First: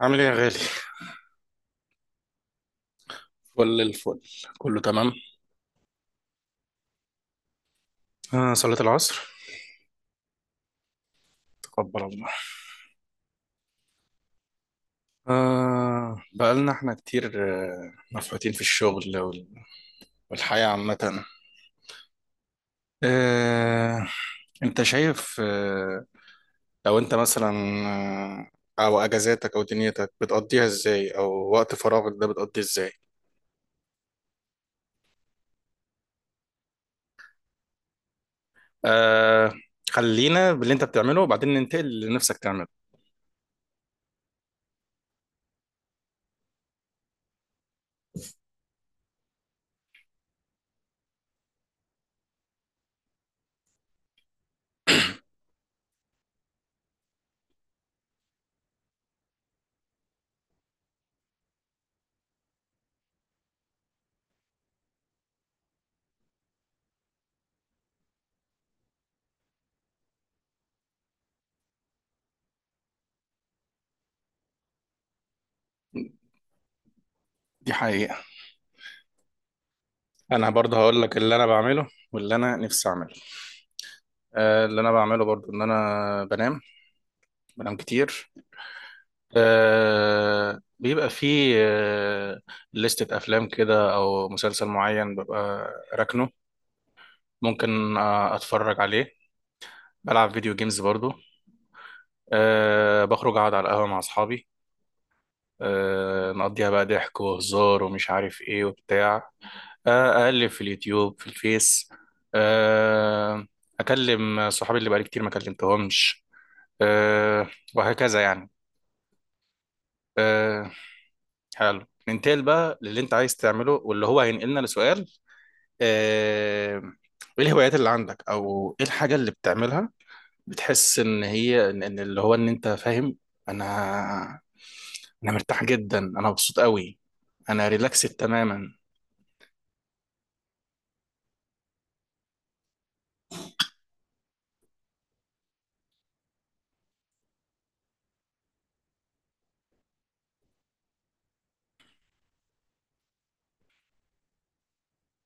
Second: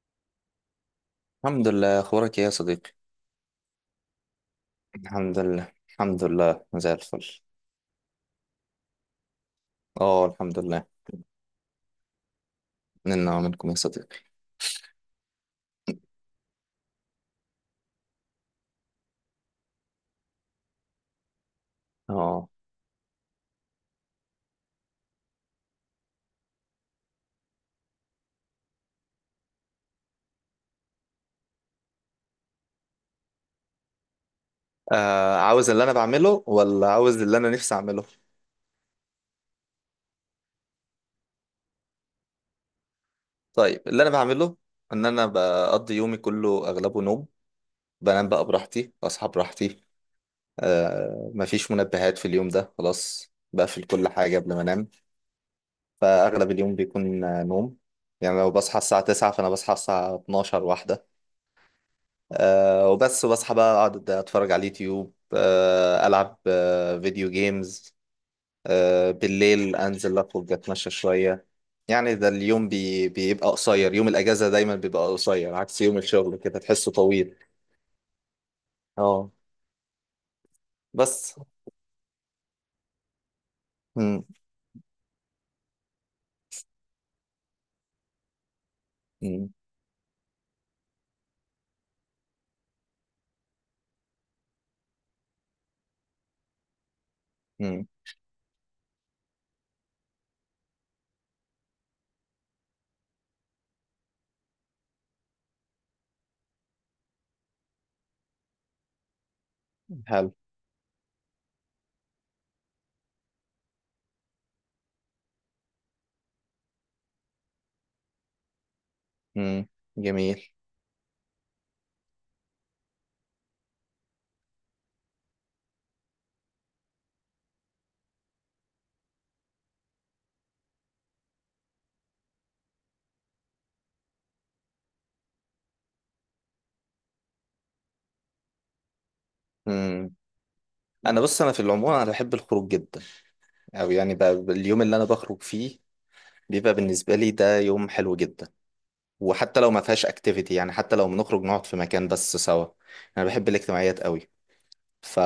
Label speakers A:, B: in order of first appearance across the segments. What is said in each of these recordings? A: عامل ايه يا غالي؟
B: الحمد لله، اخبارك ايه يا صديقي؟
A: فل الفل. كله تمام.
B: الحمد لله، زي الفل.
A: صلاة العصر.
B: اه الحمد لله.
A: تقبل الله.
B: منا ومنكم يا صديقي.
A: بقالنا احنا كتير، مفحوتين في الشغل والحياة عامة.
B: اه.
A: آه انت شايف. لو انت مثلا، او اجازاتك او دنيتك بتقضيها ازاي، او وقت فراغك ده بتقضيه ازاي؟
B: عاوز اللي انا بعمله ولا عاوز اللي انا نفسي اعمله؟
A: آه خلينا باللي انت بتعمله وبعدين ننتقل للي نفسك تعمله.
B: طيب، اللي انا بعمله ان انا بقضي يومي كله اغلبه نوم. بنام بقى براحتي، اصحى براحتي. آه مفيش منبهات في اليوم ده، خلاص بقفل كل حاجة قبل ما انام. فاغلب اليوم بيكون نوم. يعني لو بصحى الساعة 9 فانا بصحى الساعة 12 واحدة، آه وبس. وبصحى بقى اقعد اتفرج على اليوتيوب، آه العب آه فيديو جيمز. آه بالليل انزل اخرج اتمشى شويه. يعني ده اليوم بيبقى قصير، يوم الاجازه دايما بيبقى قصير عكس يوم الشغل كده تحسه طويل.
A: دي حقيقة.
B: اه.
A: انا برضه هقول لك
B: بس.
A: اللي انا بعمله واللي انا نفسي اعمله.
B: مم.
A: اللي انا بعمله برضو ان انا بنام. بنام كتير.
B: مم.
A: بيبقى فيه لستة افلام كده او مسلسل معين ببقى راكنه،
B: مم.
A: ممكن اتفرج عليه. بلعب فيديو جيمز برضو. بخرج اقعد على القهوة مع اصحابي، نقضيها بقى ضحك وهزار ومش عارف ايه وبتاع.
B: حلو.
A: اقلب في اليوتيوب، في الفيس. آه، اكلم صحابي اللي بقالي كتير ما كلمتهمش، آه، وهكذا يعني.
B: مم. جميل.
A: آه، حلو. ننتقل بقى للي انت عايز تعمله واللي هو هينقلنا لسؤال. آه، ايه الهوايات اللي عندك، او ايه الحاجة اللي بتعملها بتحس ان هي إن اللي هو ان انت فاهم. انا انا مرتاح جدا، انا مبسوط قوي. انا ريلاكسد تماما.
B: مم. انا بص، انا في العموم انا بحب الخروج جدا. او يعني بقى اليوم اللي انا بخرج فيه بيبقى بالنسبه لي ده يوم حلو جدا. وحتى لو ما فيهاش اكتيفيتي، يعني حتى لو بنخرج نقعد في مكان بس سوا، انا بحب الاجتماعيات قوي. ف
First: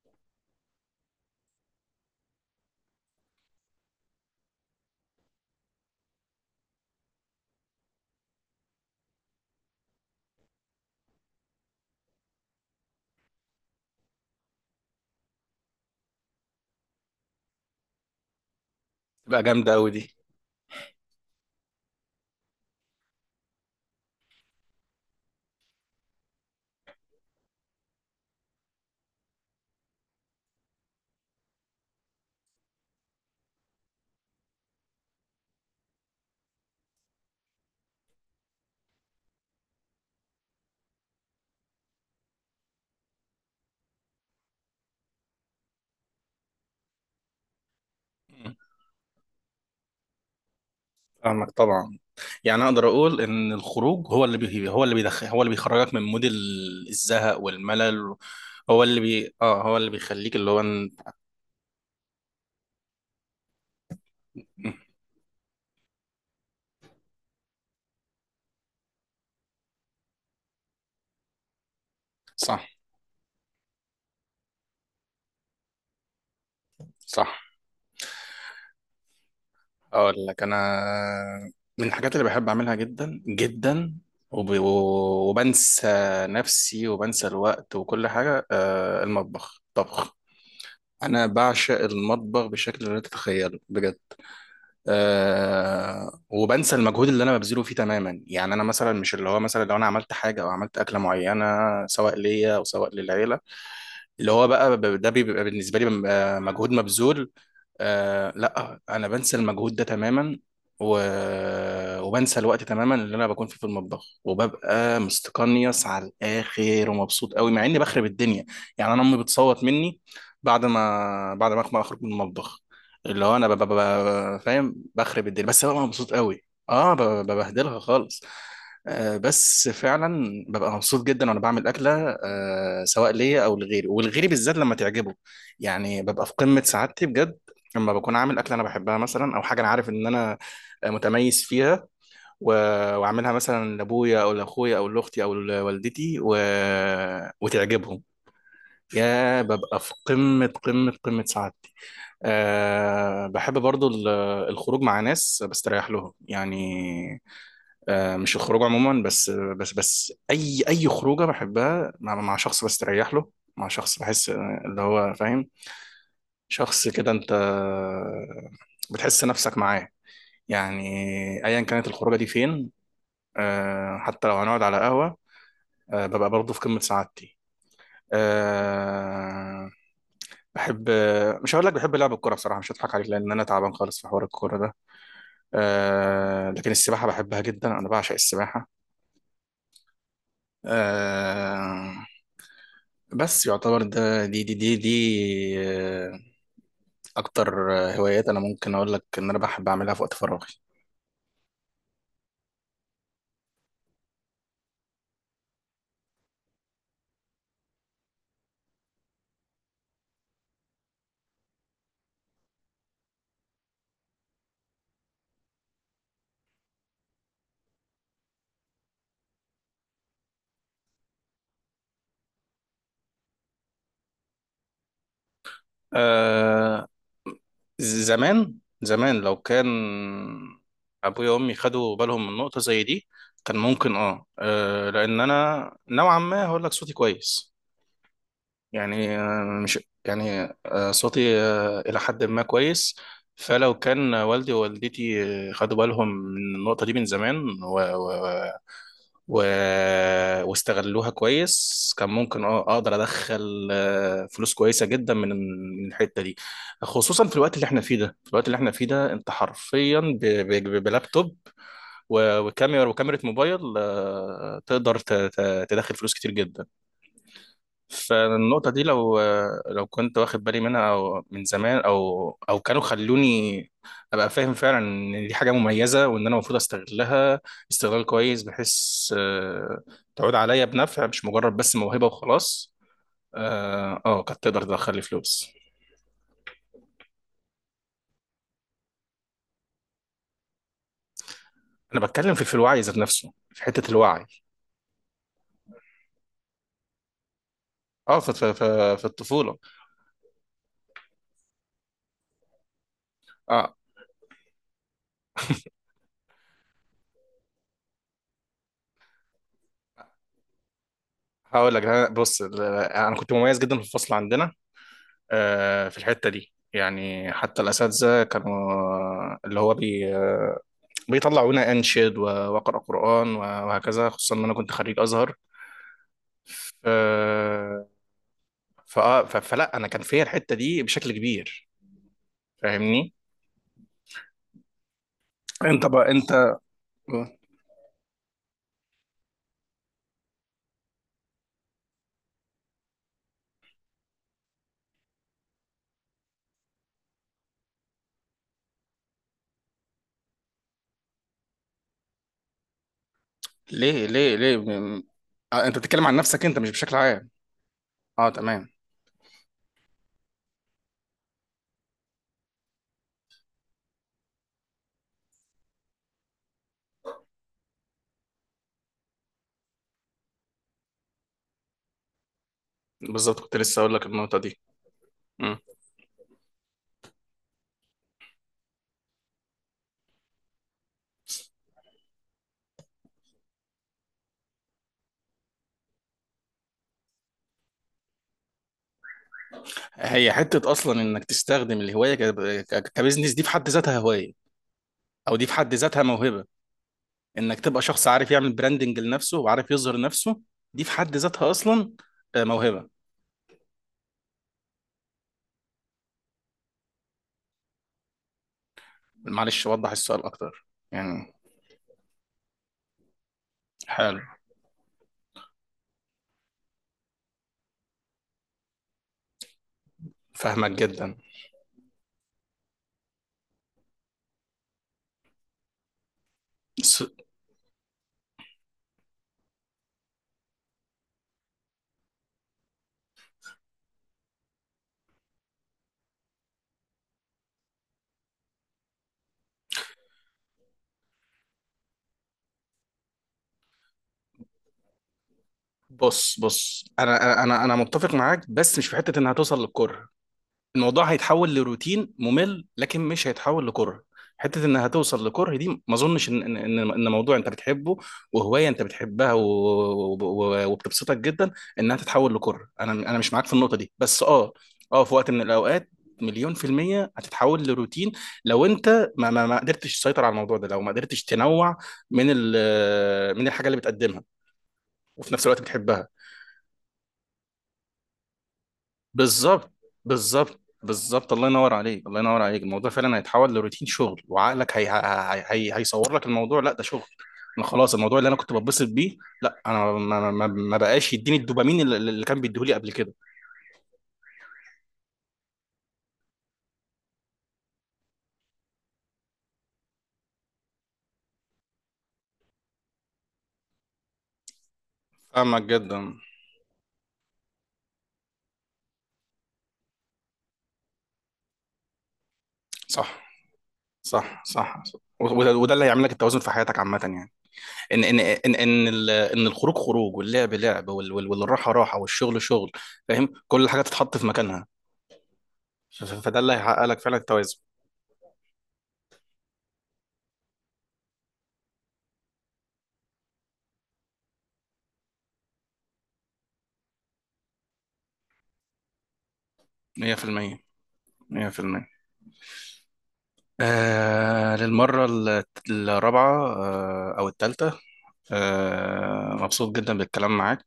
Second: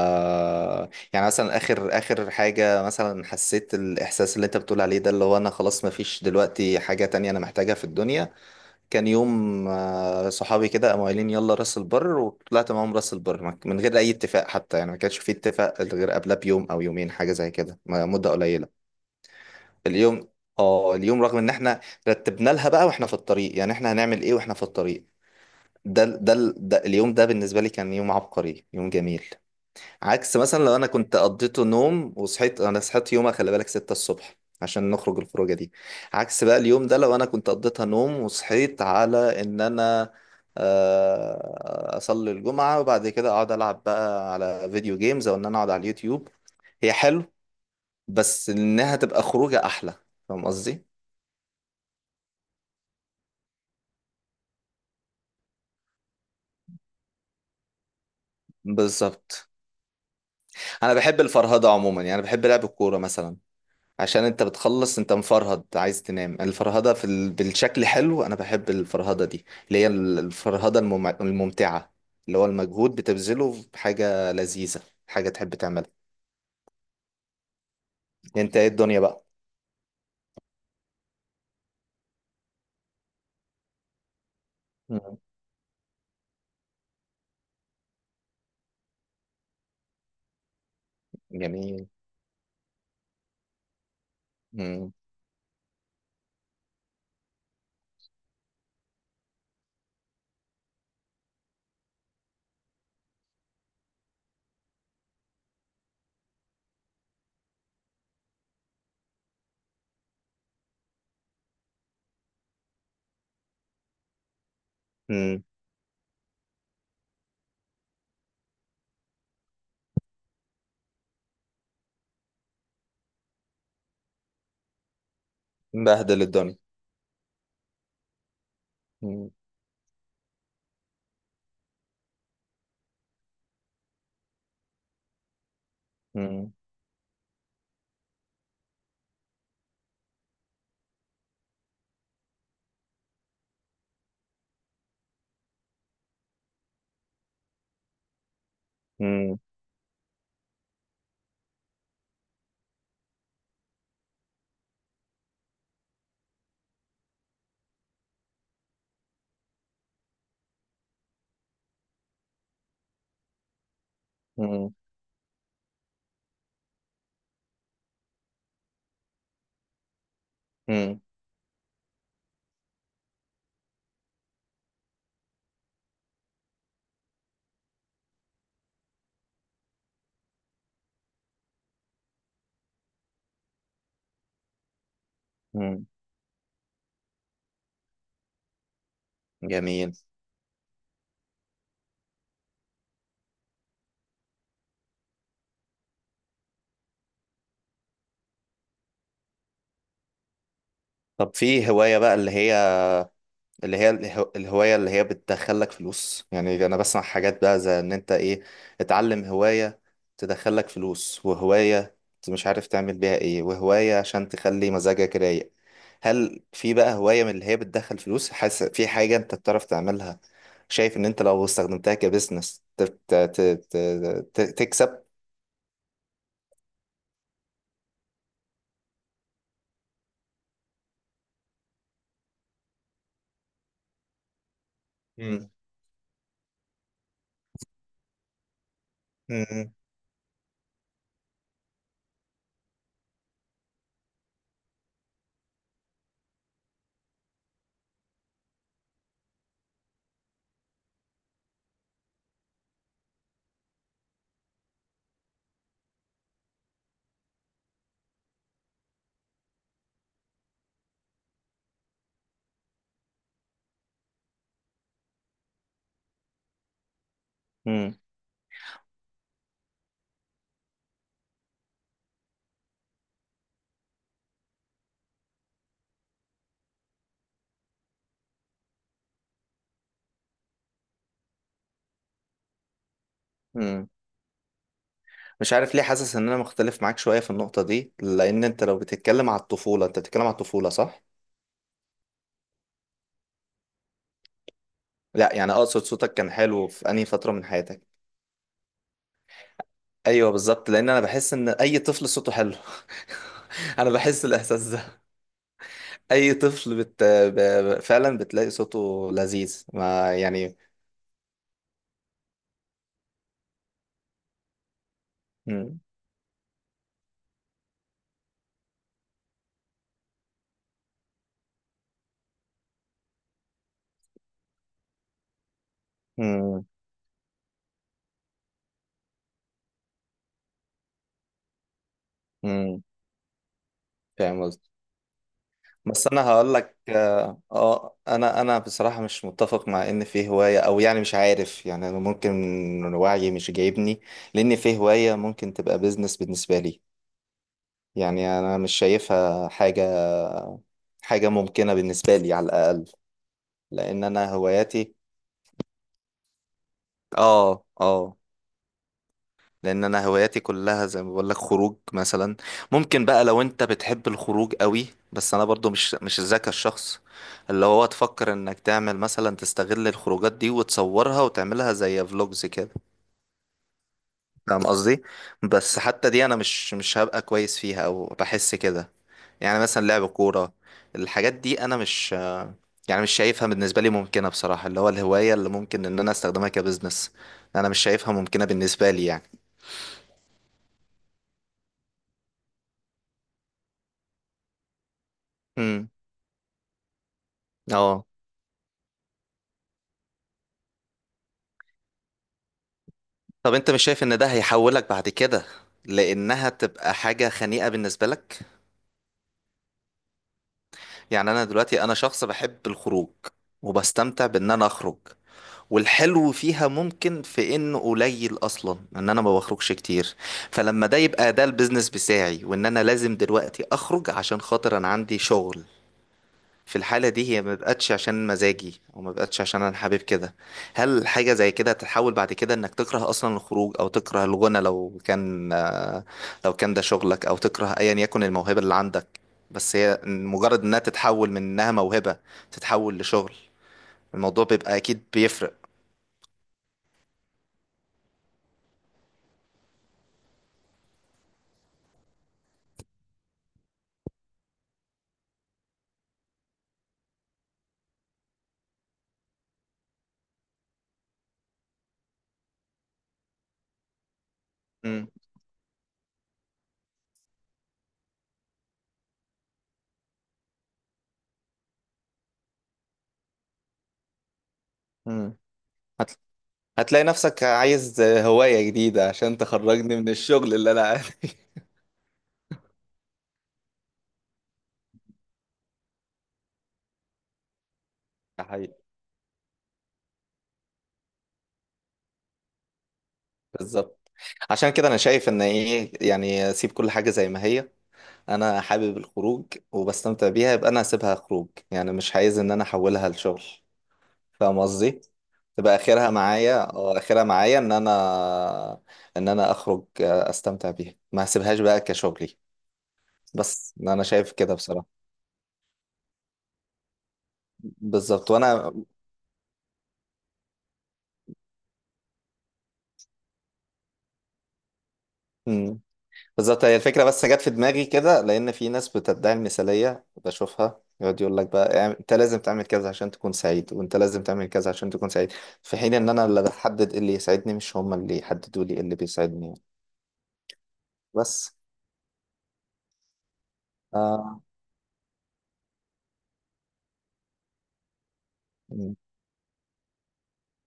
B: يعني مثلا اخر حاجه، مثلا حسيت الاحساس اللي انت بتقول عليه ده، اللي هو انا خلاص ما فيش دلوقتي حاجه تانية انا محتاجها في الدنيا. كان يوم صحابي كده قاموا قايلين يلا راس البر، وطلعت معاهم راس البر من غير اي اتفاق حتى. يعني ما كانش في اتفاق غير قبلها بيوم او يومين، حاجه زي كده، مده قليله.
A: تبقى جامدة قوي دي.
B: اليوم، اه اليوم رغم ان احنا رتبنا لها بقى واحنا في الطريق، يعني احنا هنعمل ايه واحنا في الطريق، ده ده ده اليوم ده بالنسبة لي كان يوم عبقري، يوم جميل. عكس مثلا لو انا كنت قضيته نوم وصحيت، انا صحيت يومها خلي بالك 6 الصبح عشان نخرج الخروجة دي. عكس بقى اليوم ده لو انا كنت قضيتها نوم وصحيت على ان انا اصلي الجمعة وبعد كده اقعد العب بقى على فيديو جيمز او ان انا اقعد على اليوتيوب. هي حلو، بس
A: مم.
B: انها تبقى خروجة احلى. فاهم قصدي.
A: فاهمك طبعا. يعني اقدر اقول ان الخروج هو اللي بيخرجك من مود الزهق والملل.
B: بالظبط.
A: هو اللي بيخليك
B: انا بحب الفرهدة عموما، يعني بحب لعب الكورة مثلا. عشان انت بتخلص انت مفرهد عايز تنام، الفرهدة بالشكل حلو. انا بحب الفرهدة دي اللي هي الفرهدة الممتعة، اللي هو
A: صح،
B: المجهود بتبذله في حاجة لذيذة، حاجة تحب تعملها.
A: صح.
B: انت ايه الدنيا بقى؟
A: اقول لك انا، من الحاجات اللي بحب اعملها جدا جدا
B: مم.
A: وبنسى نفسي وبنسى الوقت وكل حاجه، المطبخ، طبخ. انا بعشق
B: جميل.
A: المطبخ بشكل لا تتخيله بجد.
B: مم.
A: وبنسى المجهود اللي انا ببذله فيه تماما. يعني انا مثلا مش اللي هو، مثلا لو انا عملت حاجه او عملت اكله معينه سواء ليا او سواء للعيله، اللي هو بقى ب- ده بيبقى بالنسبه لي بيبقى مجهود مبذول. لا، انا بنسى المجهود ده تماما، و... وبنسى الوقت تماما اللي انا بكون فيه في المطبخ، وببقى
B: مم.
A: مستقنيص على الاخر ومبسوط قوي مع اني بخرب الدنيا. يعني انا امي بتصوت مني بعد ما ما اخرج من المطبخ، اللي هو انا ببقى فاهم بخرب الدنيا بس ببقى مبسوط
B: مبهدل
A: قوي.
B: الدنيا.
A: اه، ببهدلها خالص.
B: مم.
A: بس فعلا ببقى مبسوط جدا وانا بعمل اكله، سواء ليا او لغيري، ولغيري بالذات لما تعجبه. يعني ببقى في
B: مم.
A: قمه سعادتي بجد. لما بكون عامل اكله انا بحبها مثلا، او حاجه انا عارف ان انا متميز فيها، و... واعملها مثلا لابويا او لاخويا او لاختي او لوالدتي وتعجبهم،
B: مم.
A: يا ببقى في قمه قمه قمه سعادتي. بحب برضو الخروج مع ناس بستريح لهم يعني. مش الخروج عموما، بس اي خروجه بحبها مع شخص بستريح له، مع شخص بحس
B: مم.
A: اللي هو فاهم، شخص كده انت بتحس نفسك معاه يعني،
B: مم.
A: ايا كانت الخروجه دي فين. حتى لو هنقعد على قهوه، ببقى برضه في قمه سعادتي. آه، بحب، مش هقول لك بحب لعب الكوره بصراحه، مش هضحك عليك لان انا تعبان خالص في حوار الكوره ده.
B: مم.
A: لكن السباحه بحبها جدا، انا بعشق السباحه.
B: جميل.
A: آه، بس يعتبر ده دي، آه، اكتر هوايات انا ممكن اقول لك ان انا بحب اعملها في وقت فراغي.
B: طب في هواية بقى اللي هي، الهواية اللي هي بتدخلك فلوس، يعني أنا بسمع حاجات بقى زي إن أنت إيه، اتعلم هواية تدخلك فلوس، وهواية أنت مش عارف تعمل بيها إيه، وهواية عشان تخلي مزاجك رايق. هل في بقى هواية من اللي هي بتدخل فلوس حاسس في حاجة أنت بتعرف تعملها، شايف إن أنت لو استخدمتها كبزنس تكسب؟
A: آه، زمان زمان، لو كان ابويا وامي خدوا بالهم من نقطة زي دي، كان ممكن لان
B: مم.
A: انا نوعا ما هقول لك صوتي كويس. يعني
B: مم.
A: مش. يعني صوتي الى حد ما كويس. فلو كان والدي ووالدتي خدوا بالهم من النقطة دي من زمان، و... واستغلوها كويس، كان ممكن اقدر ادخل فلوس كويسه جدا من الحته دي. خصوصا في الوقت اللي احنا فيه ده، انت حرفيا بلابتوب وكاميرا موبايل، تقدر تدخل فلوس كتير جدا.
B: مم.
A: فالنقطة دي، لو كنت واخد بالي منها أو من زمان، أو كانوا خلوني أبقى فاهم فعلا إن دي حاجة مميزة، وإن أنا المفروض أستغلها استغلال كويس بحيث آه، تعود عليا بنفع، مش مجرد بس موهبة وخلاص.
B: مم.
A: كانت تقدر تدخل لي فلوس.
B: مش عارف ليه حاسس ان انا مختلف معاك شوية في النقطة دي، لان انت لو بتتكلم على الطفولة، انت بتتكلم على الطفولة صح؟
A: أنا بتكلم في الوعي ذات نفسه، في حتة الوعي.
B: لا يعني اقصد صوتك كان حلو في انهي فترة من حياتك؟
A: في الطفولة.
B: ايوه بالظبط، لان انا بحس ان اي طفل صوته حلو.
A: أه
B: انا بحس الاحساس ده. اي طفل فعلا بتلاقي صوته لذيذ ما، يعني.
A: هقول لك، بص أنا كنت مميز جدا في الفصل عندنا،
B: مم.
A: في الحتة دي. يعني حتى الأساتذة كانوا، اللي هو بي بيطلعونا أنشد وأقرأ قرآن وهكذا، خصوصا إن أنا كنت خريج أزهر.
B: مم.
A: ف... فلا، أنا كان فيا الحتة دي بشكل كبير.
B: مم.
A: فاهمني؟
B: فاهم قصدي.
A: أنت
B: بس
A: بقى
B: انا
A: أنت.
B: هقول لك اه، انا بصراحة مش متفق مع ان في هواية، او يعني مش عارف، يعني أنا ممكن وعيي مش جايبني لان في هواية ممكن تبقى بيزنس بالنسبة لي. يعني انا مش شايفها حاجة، حاجة ممكنة بالنسبة لي على الاقل، لان
A: ليه
B: انا
A: ليه ليه
B: هواياتي.
A: أنت بتتكلم عن نفسك أنت، مش بشكل عام.
B: اه اه.
A: تمام.
B: لان انا هواياتي كلها زي ما بقول لك، خروج مثلا. ممكن بقى لو انت بتحب الخروج قوي، بس انا برضو مش ذاك الشخص اللي هو تفكر انك تعمل مثلا تستغل الخروجات دي وتصورها وتعملها زي فلوجز كده.
A: بالظبط، كنت لسه أقول لك النقطة دي.
B: فاهم قصدي.
A: مم.
B: بس حتى دي انا مش هبقى كويس فيها او بحس كده. يعني مثلا لعب كورة، الحاجات دي انا مش، يعني مش شايفها بالنسبة لي ممكنة بصراحة، اللي هو الهواية اللي ممكن ان انا استخدمها كبزنس انا مش شايفها ممكنة بالنسبة لي يعني.
A: هي حتة أصلا، إنك تستخدم الهواية كبزنس، دي في حد ذاتها هواية، أو دي في حد
B: امم.
A: ذاتها موهبة. انك تبقى
B: اه.
A: شخص عارف يعمل براندنج لنفسه وعارف يظهر نفسه، دي في حد ذاتها اصلا، موهبة.
B: طب انت مش شايف ان ده هيحولك بعد كده، لانها تبقى حاجة خنيئة بالنسبة لك؟
A: معلش وضح السؤال اكتر،
B: يعني
A: يعني.
B: انا دلوقتي انا شخص بحب الخروج
A: حلو.
B: وبستمتع بان انا اخرج، والحلو فيها ممكن في انه قليل اصلا، ان انا ما بخرجش كتير.
A: فاهمك
B: فلما ده
A: جدا.
B: يبقى ده البيزنس بتاعي، وان انا لازم دلوقتي اخرج عشان خاطر انا عندي شغل، في
A: س-
B: الحالة دي هي ما بقتش عشان مزاجي، او ما بقتش عشان انا حابب كده. هل حاجة زي كده تتحول بعد كده انك تكره اصلا الخروج، او تكره الغنى لو كان لو كان ده شغلك، او تكره ايا يكن الموهبة اللي عندك؟ بس هي مجرد انها تتحول من انها موهبة تتحول لشغل، الموضوع بيبقى اكيد بيفرق.
A: بص بص، انا انا انا أنا متفق معاك، بس مش في حتة انها توصل للكره. الموضوع هيتحول لروتين ممل، لكن مش هيتحول لكره. حته انها توصل لكره، دي ما اظنش ان ان ان إن موضوع انت بتحبه، وهوايه انت بتحبها وبتبسطك جدا، انها تتحول لكره، انا مش معاك في النقطه دي. بس اه، اه
B: مم.
A: في وقت من الاوقات، مليون في المية هتتحول لروتين لو انت ما قدرتش تسيطر على الموضوع ده، لو ما قدرتش تنوع من من الحاجة اللي بتقدمها، وفي
B: مم.
A: نفس الوقت بتحبها.
B: هت... هتلاقي نفسك عايز هواية جديدة عشان
A: بالظبط
B: تخرجني من الشغل اللي أنا قاعد فيه.
A: بالظبط، الله ينور عليك، الله ينور عليك. الموضوع فعلا هيتحول لروتين شغل، وعقلك هيصور لك الموضوع، لا ده شغل، انا خلاص. الموضوع اللي انا
B: ده
A: كنت
B: حقيقي.
A: بتبسط بيه، لا انا ما بقاش يديني الدوبامين اللي كان بيديهولي قبل كده.
B: بالظبط. عشان كده انا شايف ان ايه، يعني سيب كل حاجة زي ما هي. انا حابب الخروج وبستمتع بيها، يبقى انا هسيبها خروج، يعني مش عايز ان انا احولها لشغل. فاهم قصدي.
A: فاهمك
B: تبقى اخرها
A: جدا.
B: معايا، اه اخرها معايا ان انا، ان انا اخرج استمتع بيها، ما هسيبهاش بقى كشغلي.
A: صح،
B: بس انا شايف
A: صح،
B: كده
A: صح.
B: بصراحة.
A: وده اللي هيعمل لك التوازن في حياتك عامة، يعني
B: بالظبط. وانا،
A: ان الخروج خروج، واللعب لعب، والراحة راحة، والشغل شغل. فاهم؟ كل حاجة تتحط في مكانها، فده اللي
B: بالظبط. هي
A: هيحقق لك
B: الفكرة
A: فعلا
B: بس جت في
A: التوازن.
B: دماغي كده، لأن في ناس بتدعي المثالية بشوفها يقعد يقول لك بقى، يعني أنت لازم تعمل كذا عشان تكون سعيد، وأنت لازم تعمل كذا عشان تكون سعيد، في حين إن أنا اللي بحدد إيه اللي يسعدني، مش هما اللي يحددوا لي إيه اللي بيسعدني يعني.
A: 100%.
B: بس.
A: 100%.
B: آه.
A: للمرة الرابعة، أو الثالثة.
B: مم.
A: مبسوط جدا بالكلام معاك،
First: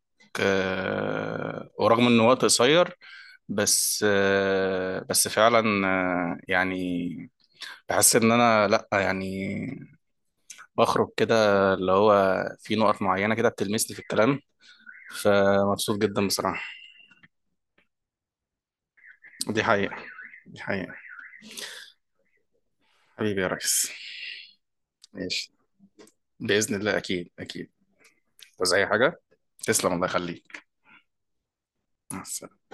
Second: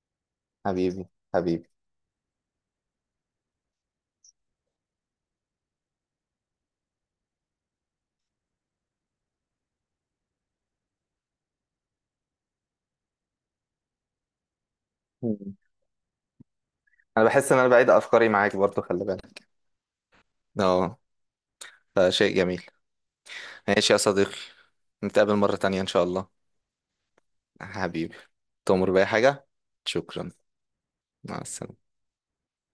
B: حبيبي. حبيبي.
A: ورغم إن وقت قصير، بس بس فعلا، يعني بحس إن أنا لأ، يعني بخرج كده اللي هو، في نقط معينة كده بتلمسني في الكلام،
B: مم.
A: فمبسوط جدا بصراحة.
B: أنا بحس إن أنا بعيد أفكاري معاك برضو، خلي بالك.
A: دي حقيقة. دي حقيقة.
B: أه. فشيء جميل.
A: حبيبي يا ريس.
B: ماشي يا صديقي، نتقابل
A: ماشي.
B: مرة تانية إن شاء الله.
A: بإذن الله، أكيد أكيد.
B: حبيبي.
A: وزي أي
B: تؤمر بأي
A: حاجة.
B: حاجة.
A: تسلم، الله
B: شكرا.
A: يخليك.
B: مع السلامة.
A: مع السلامة.